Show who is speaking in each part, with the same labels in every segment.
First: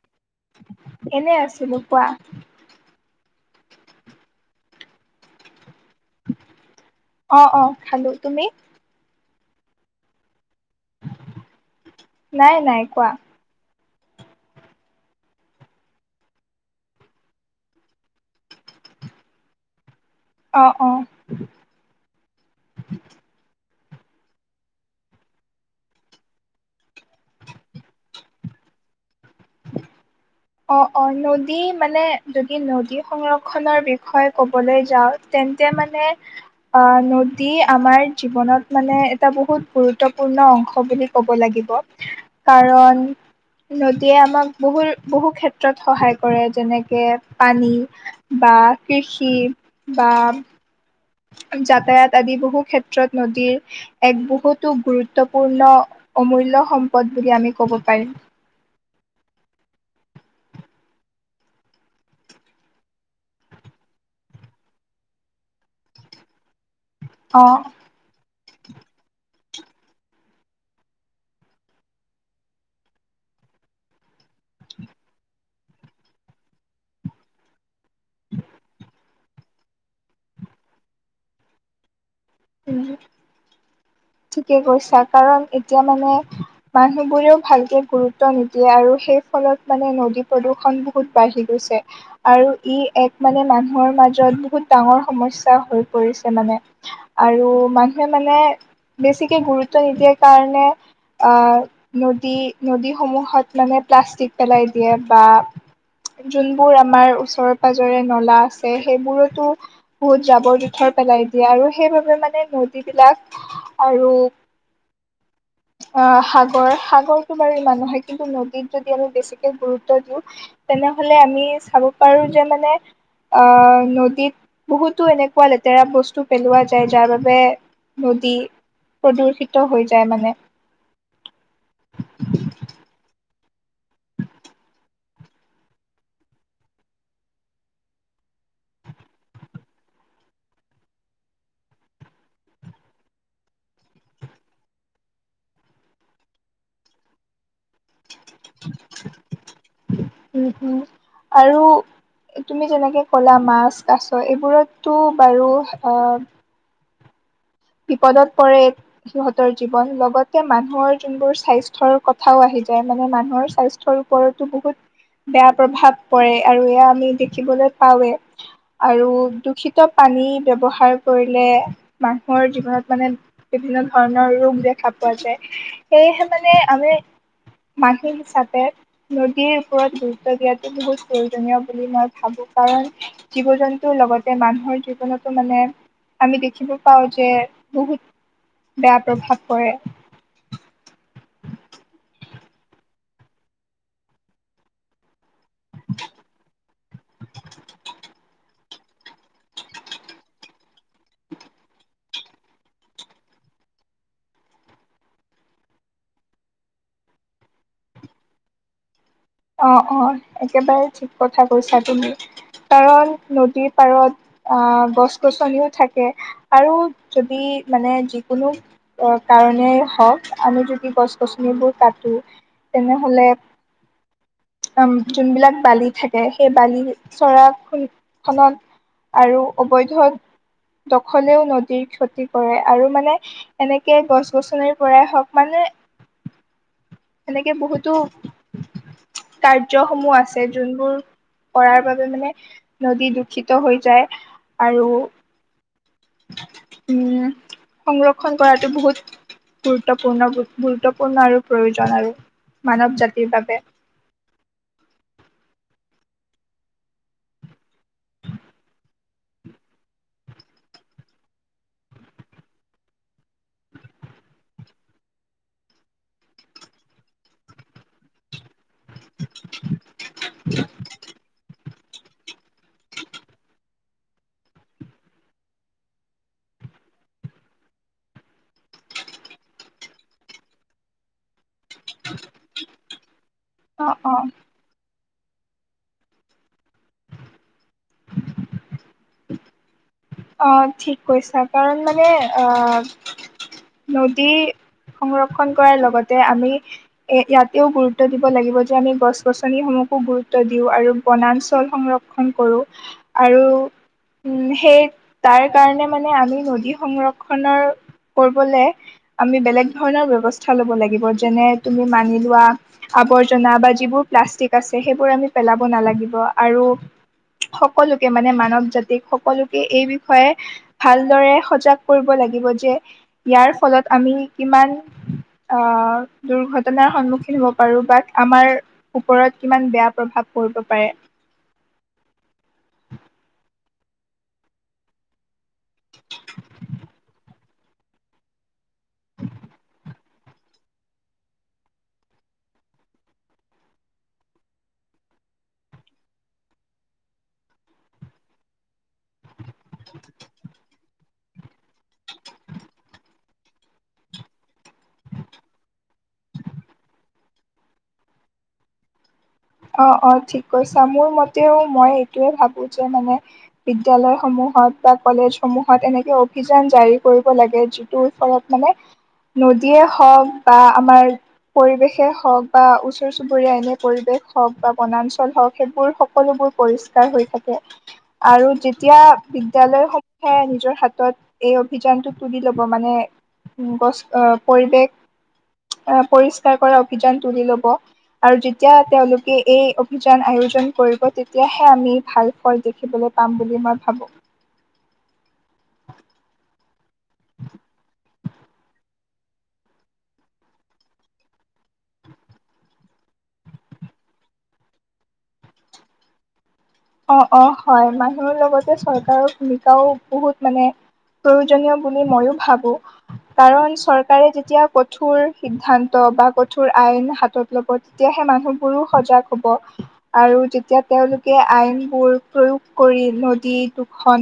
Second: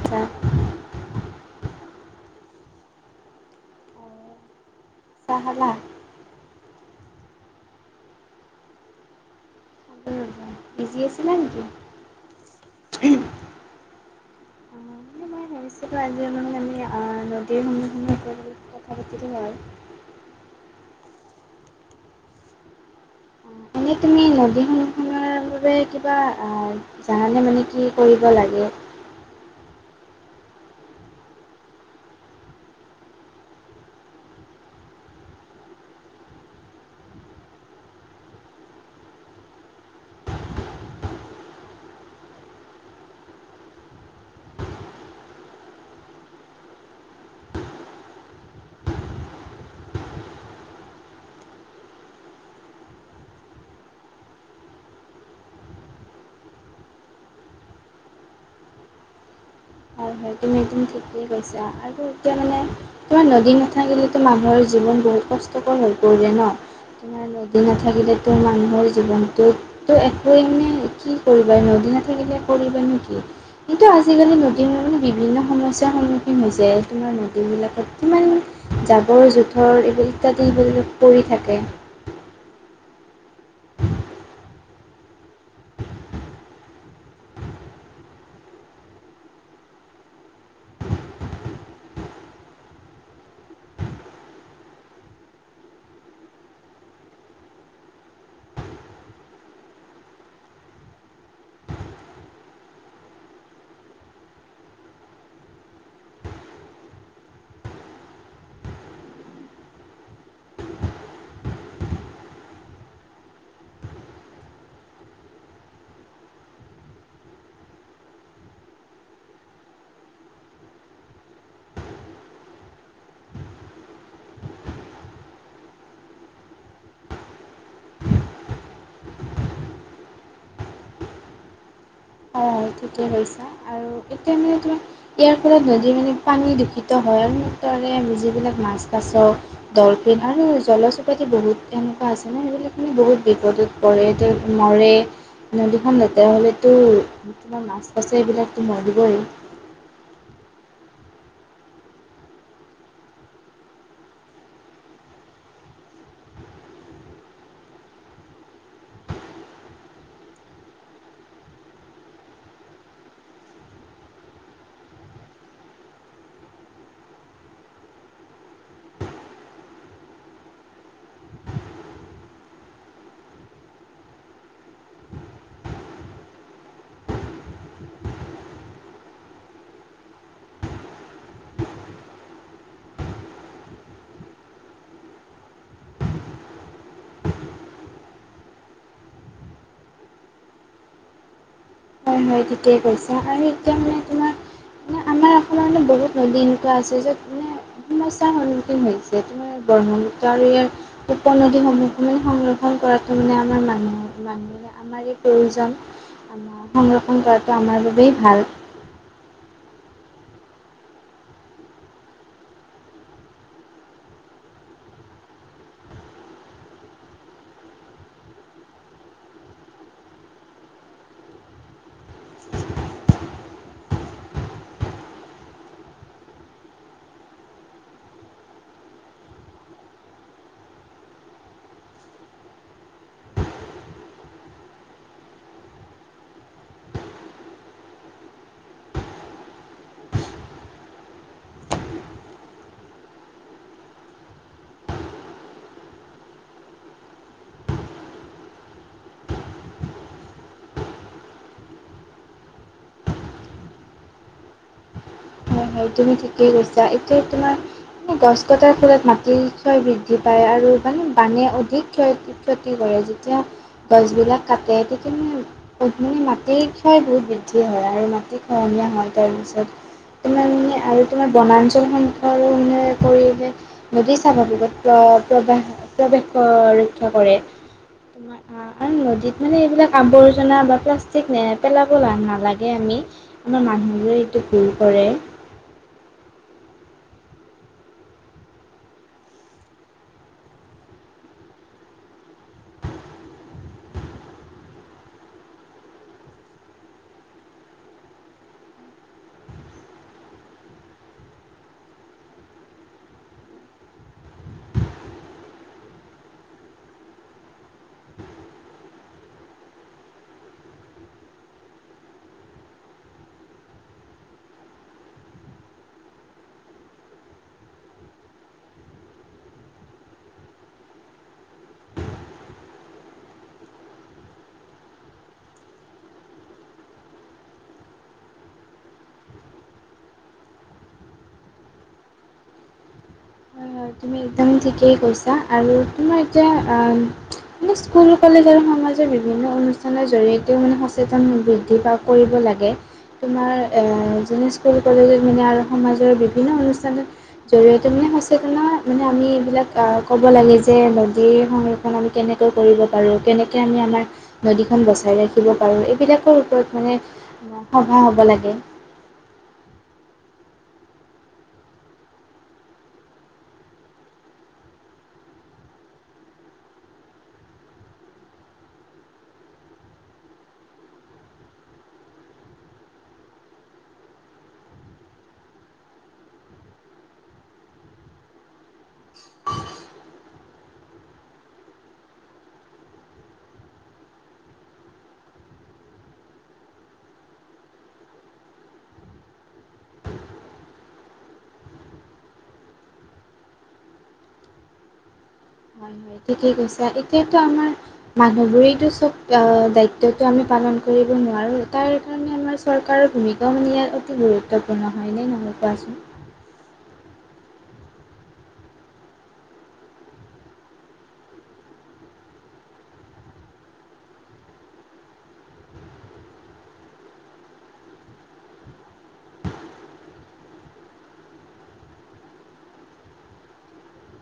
Speaker 1: আচ্ছা।
Speaker 2: এনে আছিলো কোৱা।
Speaker 1: চাহ খালা?
Speaker 2: অ অ খালো। তুমি?
Speaker 1: বিজি আছিলা নিকি?
Speaker 2: নাই নাই কোৱা।
Speaker 1: সমস্যাটো আজিৰ নহলে আমি নদীৰ সন্মুখীন পৰিৱেশৰ কথা পাতিলো হয়
Speaker 2: অহ অ।
Speaker 1: মানে তুমি নদী খনৰ কিবা আ জানালে মানে কি কৰিব লাগে?
Speaker 2: অ অ নদী মানে যদি নদী সংৰক্ষনৰ বিষয়ে ক'বলৈ যাওঁ তে তেন্তে মানে অ নদী আমাৰ জীৱনত মানে এটা বহুত গুৰুত্বপূৰ্ণ অংশ বুলি ক'ব লাগিব। কাৰণ নদীয়ে আমাক বহুত বহু ক্ষেত্ৰত সহায় কৰে যেনেকে পানী বা কৃষি বা আ যাতায়াত আদি বহু ক্ষেত্ৰত নদীৰ এক বহুতো গুৰুত্বপূৰ্ণ অমূল্য সম্পদ বুলি আমি ক'ব পাৰিম।
Speaker 1: হয় হয় তুমি তুমি ঠিকেই কৈছা। আৰু এতিয়া মানে তোমাৰ নদী নাথাকিলেতো মানুহৰ জীৱন বহুত কষ্টকৰ হৈ পৰিব ন? তোমাৰ নদী
Speaker 2: অ'
Speaker 1: নাথাকিলে তো মানুহৰ জীৱনটোত তো একোৱেই মানে কি কৰিবা? নদি নাথাকিলে কৰিবা নো কি? কিন্তু আজিকালি নদী বিভিন্ন সমস্যাৰ সন্মুখীন হৈছে। তোমাৰ নদী বিলাকত কিমান জাবৰ যোথৰ অ এইবিলাক ইত্যাদি [unintelligible] পৰি থাকে
Speaker 2: উ ঠিকে কৈছা। কাৰণ এতিয়া মানে মানুহ বোৰেও ভালকে গুৰুত্ব নিদিয়ে আৰু সেই ফলত মানে নদী প্ৰদূষণ বহুত বাঢ়ি গৈছে। ছে আৰু ই এক মানে মানুহৰ মাজত বহুত ডাঙৰ সমস্যা হৈ পৰিছে মানে। আৰু মানুহে মানে বেছিকে গুৰুত্ব নিদিয়াৰ কাৰণে আহ নদী নদীসমূহত মানে প্লাষ্টিক পেলাই দিয়ে বা যোনবোৰ আমাৰ ওচৰে পাজৰে নলা আছে সেইবোৰতো বহুত জাবৰ জোথৰ পেলাই দিয়ে আৰু সেইবাবে মানে নদীবিলাক আৰু অ সাগৰ সাগৰটো বাৰু ইমান নহয়। কিন্তু নদীত যদি আমি বেছিকে গুৰুত্ব দিওঁ তেনে তেনেহলে আমি চাব পাৰো যে মানে অ, নদীত বহুতো এনেকুৱা লেতেৰা বস্তু পেলোৱা যায়। যাৰ বাবে নদী প্ৰদূষিত হৈ যায় মানে। [inaudible]
Speaker 1: অঁ ঠিকে কৈছা। আৰু এতিয়া মানে তোমাৰ ইয়াৰ পৰা নদী মানে পানী দূষিত হয় আৰু তাৰে আমি যিবিলাক মাছ কাছ ডলফিন আৰু জলচপাতি বহুত এনেকুৱা আছে ন সেইবিলাক মানে বহুত বিপদ মৰে নদীখন লেতেৰা হ'লেতো মাছ আছে এইবিলাকতো মৰিবই।
Speaker 2: উম উম আৰু তুমি যেনেকে কলা মাছ কাছ এইবোৰতো বাৰু আহ বিপদত পৰে সিহঁতৰ জীৱন। লগতে মানুহৰ যোনবোৰ স্বাস্থ্যৰ কথাও আহে যায় মানে, মানুহৰ স্বাস্থ্যৰ ওপৰতো বহুত। বেয়া প্ৰভাৱ পৰে আৰু এয়া আমি দেখিবলৈ পাওে আৰু দূষিত। আমি ব্যৱহাৰ কৰিলে বা। মোৰ জীৱনত মানে বিভিন্ন ধৰণৰ ৰোগ দেখা পোৱা যায়, সেয়েহে মানে আমি। মানহ হিচাপে নদীৰ ওপৰত গুৰুত্ব দিয়াতটো বহুত প্ৰয়োজনীয় বুলি মই ভাবো। কাৰণ জীৱ জন্তুৰ লগতে মানুহৰ জীৱনতো মানে আমি দেখিবো। পাওঁ যে বহুত বেয়া প্ৰভাৱ পৰে। [inaudible]
Speaker 1: হয় হয়, তেতিয়াই কৈছ আৰু এতিয়া মানে তোমাৰ মে আমাৰ। সাৰণে বহুত নদী এনেকুৱা আছে য'ত মানে সমস্যাৰ সন্খীন [unintelligible] হৈছে তে ব্ৰহ্মপুত্ৰ আৰু ইয়াৰ উপনদীসমূহ মানে সংৰক্ষণ কৰাতো মানে আমাৰ। মানুহ মানুহে আমাৰ প্ৰয়োজন। আমাৰ
Speaker 2: [inaudible]
Speaker 1: সংৰক্ষণ কৰাটো আমাৰ বাবেই ভাল।
Speaker 2: অঁ অঁ একেবাৰে ঠিক কথা কৈছা, তুমি কাৰণ নদীৰ পাৰত। আহ গছ গছনিও থাকে আৰু যদি মানে যিকোনো। কাৰনেই হওঁক আমি যদি গছ গছনিবোৰ কাটো। তেনেহলে। উম, যোনবিলাক বালি থাকে সেই বালি চৰা খ খনত। আৰু অবৈধ। দখলেও নদীৰ ক্ষতি কৰে, আৰু মানে এনেকে গছ গছনিৰ পৰাই হওক মানে। এনেকে বহুতো। কাৰ্যসমূহ আছে যোনবোৰ। কৰাৰ বাবে মানে নদী দূষিত হৈ যায় আৰু। উম সংৰক্ষণ কৰাটো বহুত। গুৰুত্বপূৰ্ণ, গুৰুত্বপূৰ্ণ আৰু প্ৰয়োজন আৰু মানৱ জাতিৰ বাবে।
Speaker 1: হয় হয়, তুমি ঠিকেই কৈছা এতিয়া তোমাৰ। গছ কটাৰ ফলত মাটিৰ ক্ষয় বৃদ্ধি পায় আৰু মানে বানে অধিক ক্ষয় ক্ষতি কৰে। যেতিয়া গছবিলাক কাটে তেতিয়া মানে মানে মাটিৰ ক্ষয় বহুত বৃদ্ধি হয় আৰু। আৰু মাটি খহনীয়াৰ হয়, তাৰ পাছত পেলাই আৰু তোমাৰ। ত কাৰনে। যদি স্বাভাৱিকত প্ৰৱ প্ৰৱেশ ৰক্ষা কৰে। তোমাৰ আৰু নদীত মানে এইবিলাক আৱৰ্জনা বা প্লাষ্টিক ন পেলাব নালাগে আমি, আমাৰ
Speaker 2: অ অ
Speaker 1: মানুহবোৰে এইটো ভুল কৰে
Speaker 2: অঁ ঠিক কৈছা কাৰণ মানে আহ নদী সংৰক্ষন কৰাৰ লগতে আমি এ ইয়াতেও গুৰুত্ব দিব লাগিব যে আমি গছ গছনিসমূহ গুৰুত্ব দিওঁ আৰু বনাঞ্চল সংৰক্ষণ কৰো আৰু উম সেই তাৰ কাৰণে মানে আমি নদী সংৰক্ষণৰ কৰিবলে আমি বেলেগ ধৰণৰ ব্যবস্থা লব লাগিব যেনে তুমি মানি লোৱা আৰ্বজনা অঁ যিবোৰ প্লাচ টিক আছে সেইবোৰ আমি পেলাব নালাগিব আৰু সকলোকে মানে মানৱ জাতিক সকলোকে এই বি বিষয়ে ভালদৰে সজাগ কৰিব লাগিব যে ইয়াৰ ফলত আমি কিমান আহ দুৰ্ঘটনাৰ সন্মুখীন হব পাৰো বা আমাৰ ওপৰত কিমান বেয়া প্ৰভাৱ কৰিব পাৰে।
Speaker 1: হয় তুমি একদম ঠিকেই কৈছা আৰু তোমাৰ এতিয়া মানে স্কুল কলেজ আৰু সমাজৰ বিভিন্ন অনুষ্ঠানৰ জৰিয়তেও মানে সচেতন সম বৃদ্ধি বা কৰিব লাগে থাকে তোমাৰ যেনে স্কুল কলেজত মানে আৰু সমাজৰ বিভিন্ন অনুষ্ঠানৰ জৰিয়তে মানে সঁচ মানে আমি এইবিলাক ক'ব লাগে যে নদীৰ সংৰক্ষণ আমি কেনেকৈ কৰিব পাৰোঁ কেনে আমি আমাৰ নদীখন বচাই ৰাখিব পাৰোঁ এইবিলাকৰ ওপৰত মানে সভা হ'ব লাগে
Speaker 2: অ অ ঠিক কৈছা মোৰ মতেও মই এইটোৱে ভাবো যে মানে বিদ্যালয় সমূহ ত বা কলেজ সমূহত এনেকে অভিযান জাৰি কৰিব লাগে যিটোৰ ওচৰত মানে নদীয়ে হওক বা আমাৰ পৰিৱেশে হওক বা ওচৰ চুবুৰীয়া এনে পৰিৱেশ হওক বা বনাঞ্চল হওক সেইবোৰ সকলোবোৰ পৰিষ্কাৰ হৈ থাকে আৰু যেতিয়া বিদ্যালয়সমূহে নিজৰ হাতত এই অভিযানটো তুলি ল'ব মানে [unintelligible] গছ পৰিৱেশ আহ পৰিস্কাৰ কৰা অভিযান তুলি লব আৰু যেতিয়া তেওঁলোকে এই অভিযান আয়োজন কৰিব তেতিয়াহে আমি ভাল ফল দেখিবলৈ পাম বুলি মই ভাবো [inaudible]
Speaker 1: ঠিকেই কৈছে এতিয়াতো আমাৰ মানুহ বোৰেইটো চব দায়িত্বটো আমি পালন কৰিব নোৱাৰোঁ তাৰ কাৰণে আমাৰ চৰকাৰৰ ভূমিকাও নিয়াত অতি গুৰুত্বপূৰ্ণ হয়নে নহয় কোৱাচোন
Speaker 2: অ অ হয় মানুহৰ লগতে চৰকাৰৰ ভূমিকাও বহুত মানে প্ৰয়োজনীয় বুলি মইও ভাবো কাৰণ চৰকাৰে যেতিয়া কঠোৰ সিদ্ধান্ত কঠোৰ আইন হাতত লব তেতিয়াহে মানুহবোৰ সজাগ হব আৰু যেতিয়া তেওঁলোকে আইনবোৰ প্ৰয়োগ কৰি নদী দুখন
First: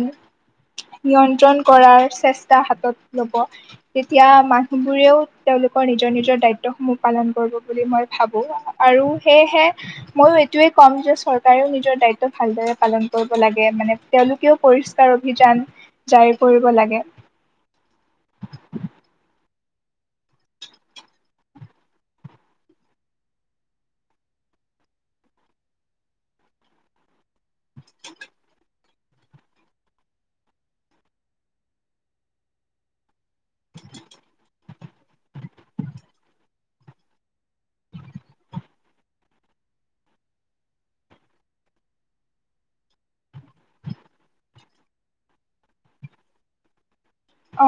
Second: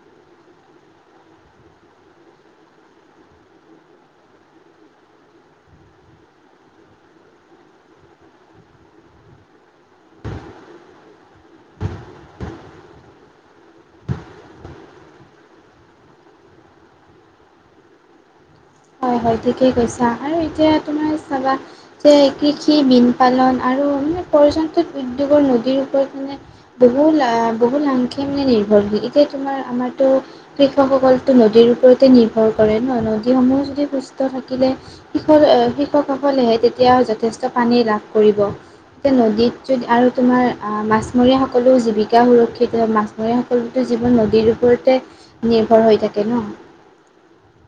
Speaker 2: নিয়ন্ত্ৰণ কৰাৰ চেষ্টা হাতত লব তেতিয়া মানুহবোৰেও তেওঁলোক [unintelligible] োক নিজৰ নিজৰ দায়িত্বসমূহ পালন কৰিব বুলি মই ভাবো আৰু সেয়েহে ময়ো এইটোয়ে [unintelligible] কম যে চৰকাৰেও নিজৰ দায়িত্ব ভালদৰে পালন কৰিব লাগে মানে তেওঁলোকেও পৰিষ্কাৰ অভিযান জাৰি কৰিব লাগে [inaudible]
Speaker 1: হয় হয় ঠিকেই কৈছা আৰু এতিয়া তোমাৰ চাবা যে কৃষি বীন পালন আৰু [unintelligible] মানে পৰ্যন্তত উদ্যোৰ নদীৰ ওপৰত মানে বহু লাভ বহু লাংখেম নে নিৰ্ভৰশীল [unintelligible] যে তোমাৰ আমাৰতো কৃষকসকলতো নদীৰ ওপৰতে নিৰ্ভৰ কৰে ন নদীসমূহ যদি সুস্থ থাকিলে এতিয়া যথেষ্ট পানী লাভ কৰিব এতিয়া নদীত যদি আৰু তোমাৰ মাছমৰীয়াসকলো জীৱিকা সুৰক্ষিত মাছৰ সকলোতো জীৱন নদীৰ ওপৰতে নিৰ্ভৰ হৈ থাকে ন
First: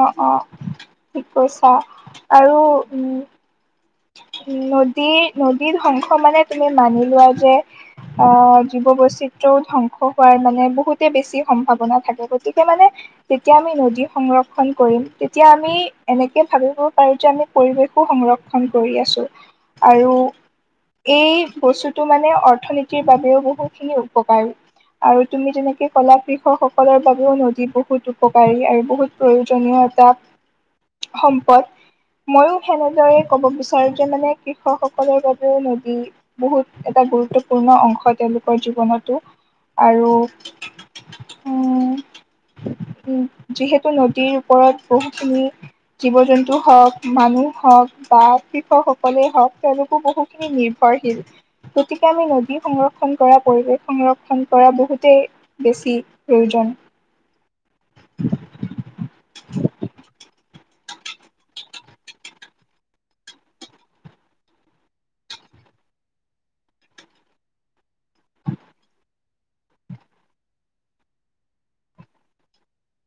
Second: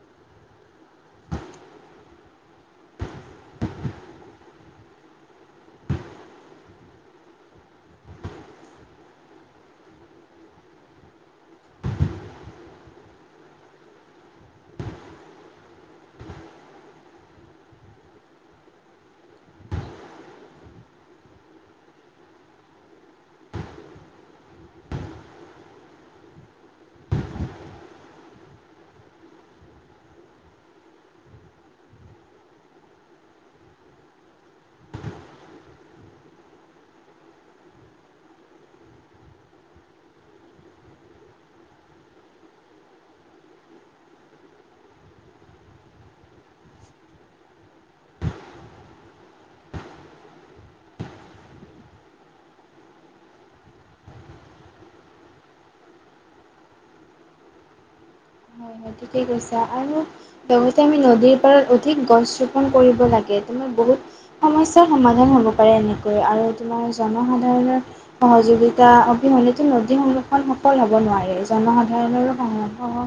Speaker 2: অ অ ঠিক কৈছা আৰু উম [inaudible] উ নদী নদী ধ্বংস মানে তুমি মানি লোৱা যে অ জীৱ বৈচিত ধ্বংস হোৱাৰ মানে বহুতে বেছি সম্ভাৱনা থাকে গতিকে মানে যেতিয়া আমি নদী সংগ্ৰহ কৰিম তেতিয়া আমি এনেকে ভাবিব পাৰো যে আমি পৰিৱেশো সংৰক্ষণ- কৰি আছোঁ আৰু এই বস্তুটো মানে অৰ্থনীতিৰ বাবেও বহুখিনি উপকাৰী আৰু তুমি তেনেকে কলা কৃষক সকলৰ বাবেও নদী বহুত উপকাৰী আৰু বহুত প্ৰয়োজনীয়। এটা সম্পদ মইও সেনেদৰে ক'ব বিচাৰো যে মানে কৃষকসকলৰ বাবেও নদী বহুত এটা গুৰুত্বপূৰ্ণ অংশত তেওঁলোকৰ জীৱনতো আৰু উ উ যিহেতু নদীৰ ওপৰত বহুখিনি জীৱ জন্তু হওক মানুহ হওক বা কৃষকসকলে হওক তেওঁলোকো বহু খিনি নিৰ্ভৰশীল গতিকে আমি নদী সংৰক্ষণ কৰা পৰিৱেশ সংৰক্ষণ কৰা বহুতেই বেছি প্ৰয়োজন। [inaudible]
Speaker 1: হয় হয় ঠিকেই কৈছা আৰু লগতে আমি নদীৰ পাৰত অধিক গছ ৰোপন কৰিব লাগে। বহুত সমস্যাৰ সমাধান হ'ব পাৰে এনেকৈ আৰু তোমাৰ জনসাধাৰণৰ সহযোগ [unintelligible] সহযোগিতা অবিহনেটো নদী সংৰক্ষণ সফল হ'ব নোৱাৰে জনসাধাৰণৰো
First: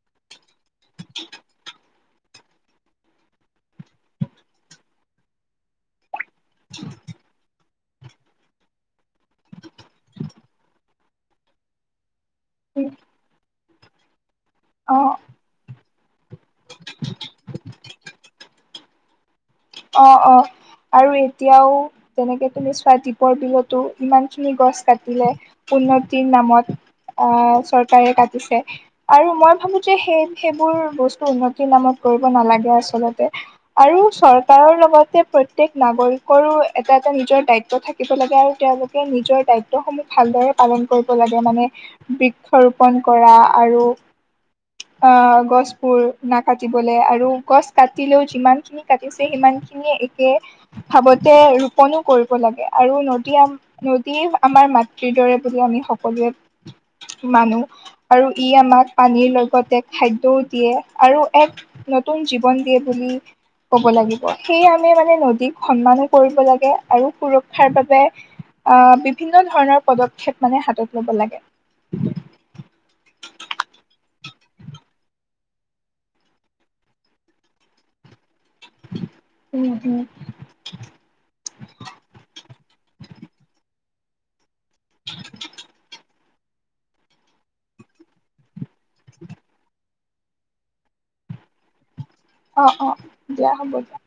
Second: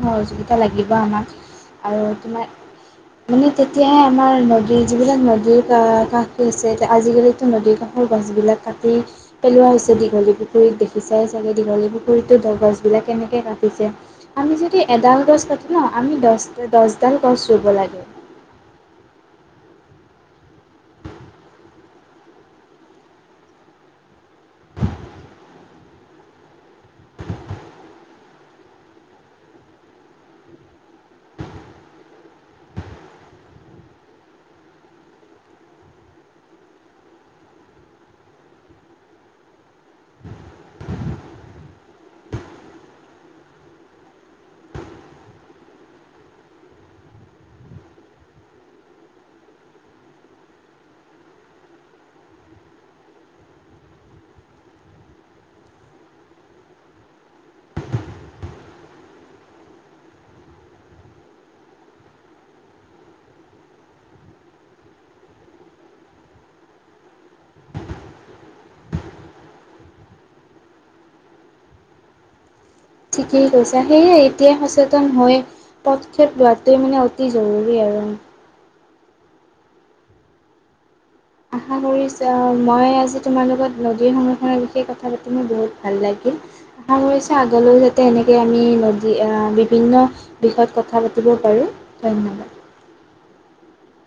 Speaker 1: সহযোগিতা [unintelligible] এ লাগিব আমাক আৰু তোমাৰ মানে তেতিয়াহে আমাৰ নদী যিবিলাক নদীৰ ক কাষ [unintelligible] ঠিক আছে এতিয়া আজিকালিতো নদী [unintelligible] গছ বিলাক কাটি পেলোৱা হৈছে দীঘলী পুখুৰীত দেখি চাই চাগে দীঘলী পুখুৰীত দ গছ বিলাক কেনেকে কাটিছে আমি যদি
Speaker 2: অ
Speaker 1: এডাল গছ ন আমি দ দহডাল গছ ৰুব লাগে।
Speaker 2: অ অ। আৰু এতিয়াও তেনেকে তুমি চোৱা দীপৰ বিলতো ইমান খিনি গছ কাটিলে, উন্নতিৰ নামত চৰকাৰে কাটিছে আৰু মই ভাবো যে সেই সেইবোৰ বস্তু উন্নতিৰ নামত কৰিব নেলাগে আচলতে আৰু চ ৰকাৰৰ লগতে প্ৰত্যেক নাগৰিকৰো এটা এটা নিজৰ দায়িত্ব থাকিব লাগে আৰু তেওঁলোকে নিজৰ দায়িত্বসমূহ ভালদৰে পালন কৰিব লাগে মানে বৃক্ষ ৰোপন কৰা আৰু অ গছবোৰ নাকাটিবলে আৰু গছ কাটিলেও যিমান খিনি কাটিছে সিমানি খ একে ভাৱতে ৰোপনো কৰিব লাগে আৰু নদী নদী আমাৰ মাতৃৰ দৰে বুলি আমি সকলোৱে মানো আৰু ই আমাক পানীৰ লক্ষ্ লগতে খাদ্যও দিয়ে আৰু এক নতুন জীৱন দিয়ে বুলি কব লাগিব সেয়ে আমে মানে নদীক সন্মানো কৰিব লাগে আৰু সুৰক্ষাৰ বাবে আহ বিভিন্ন ধৰণৰ পদক্ষেপ মানে হাতত ল'ব লাগে।
Speaker 1: ঠিকেই কৈছা সেয়ে এতিয়াই সচেতন হৈ পদক্ষেপ লোৱাটোৱে মানে অতি জৰুৰী আৰু উম
Speaker 2: অহ অহ
Speaker 1: আশা কৰিছো মই আজি তোমাৰ লগত নদীৰ সংৰক্ষণৰ বিষয়ে কথা পাতিম মোৰ বহুত ভাল লাগিল আগলৈ যাতে এনেকে আমি বিভিন্ন বিষয়ত কথা পাতিব পাৰোঁ ধন্যবাদ।
Speaker 2: অ অ দিয়া হ'ব দিয়া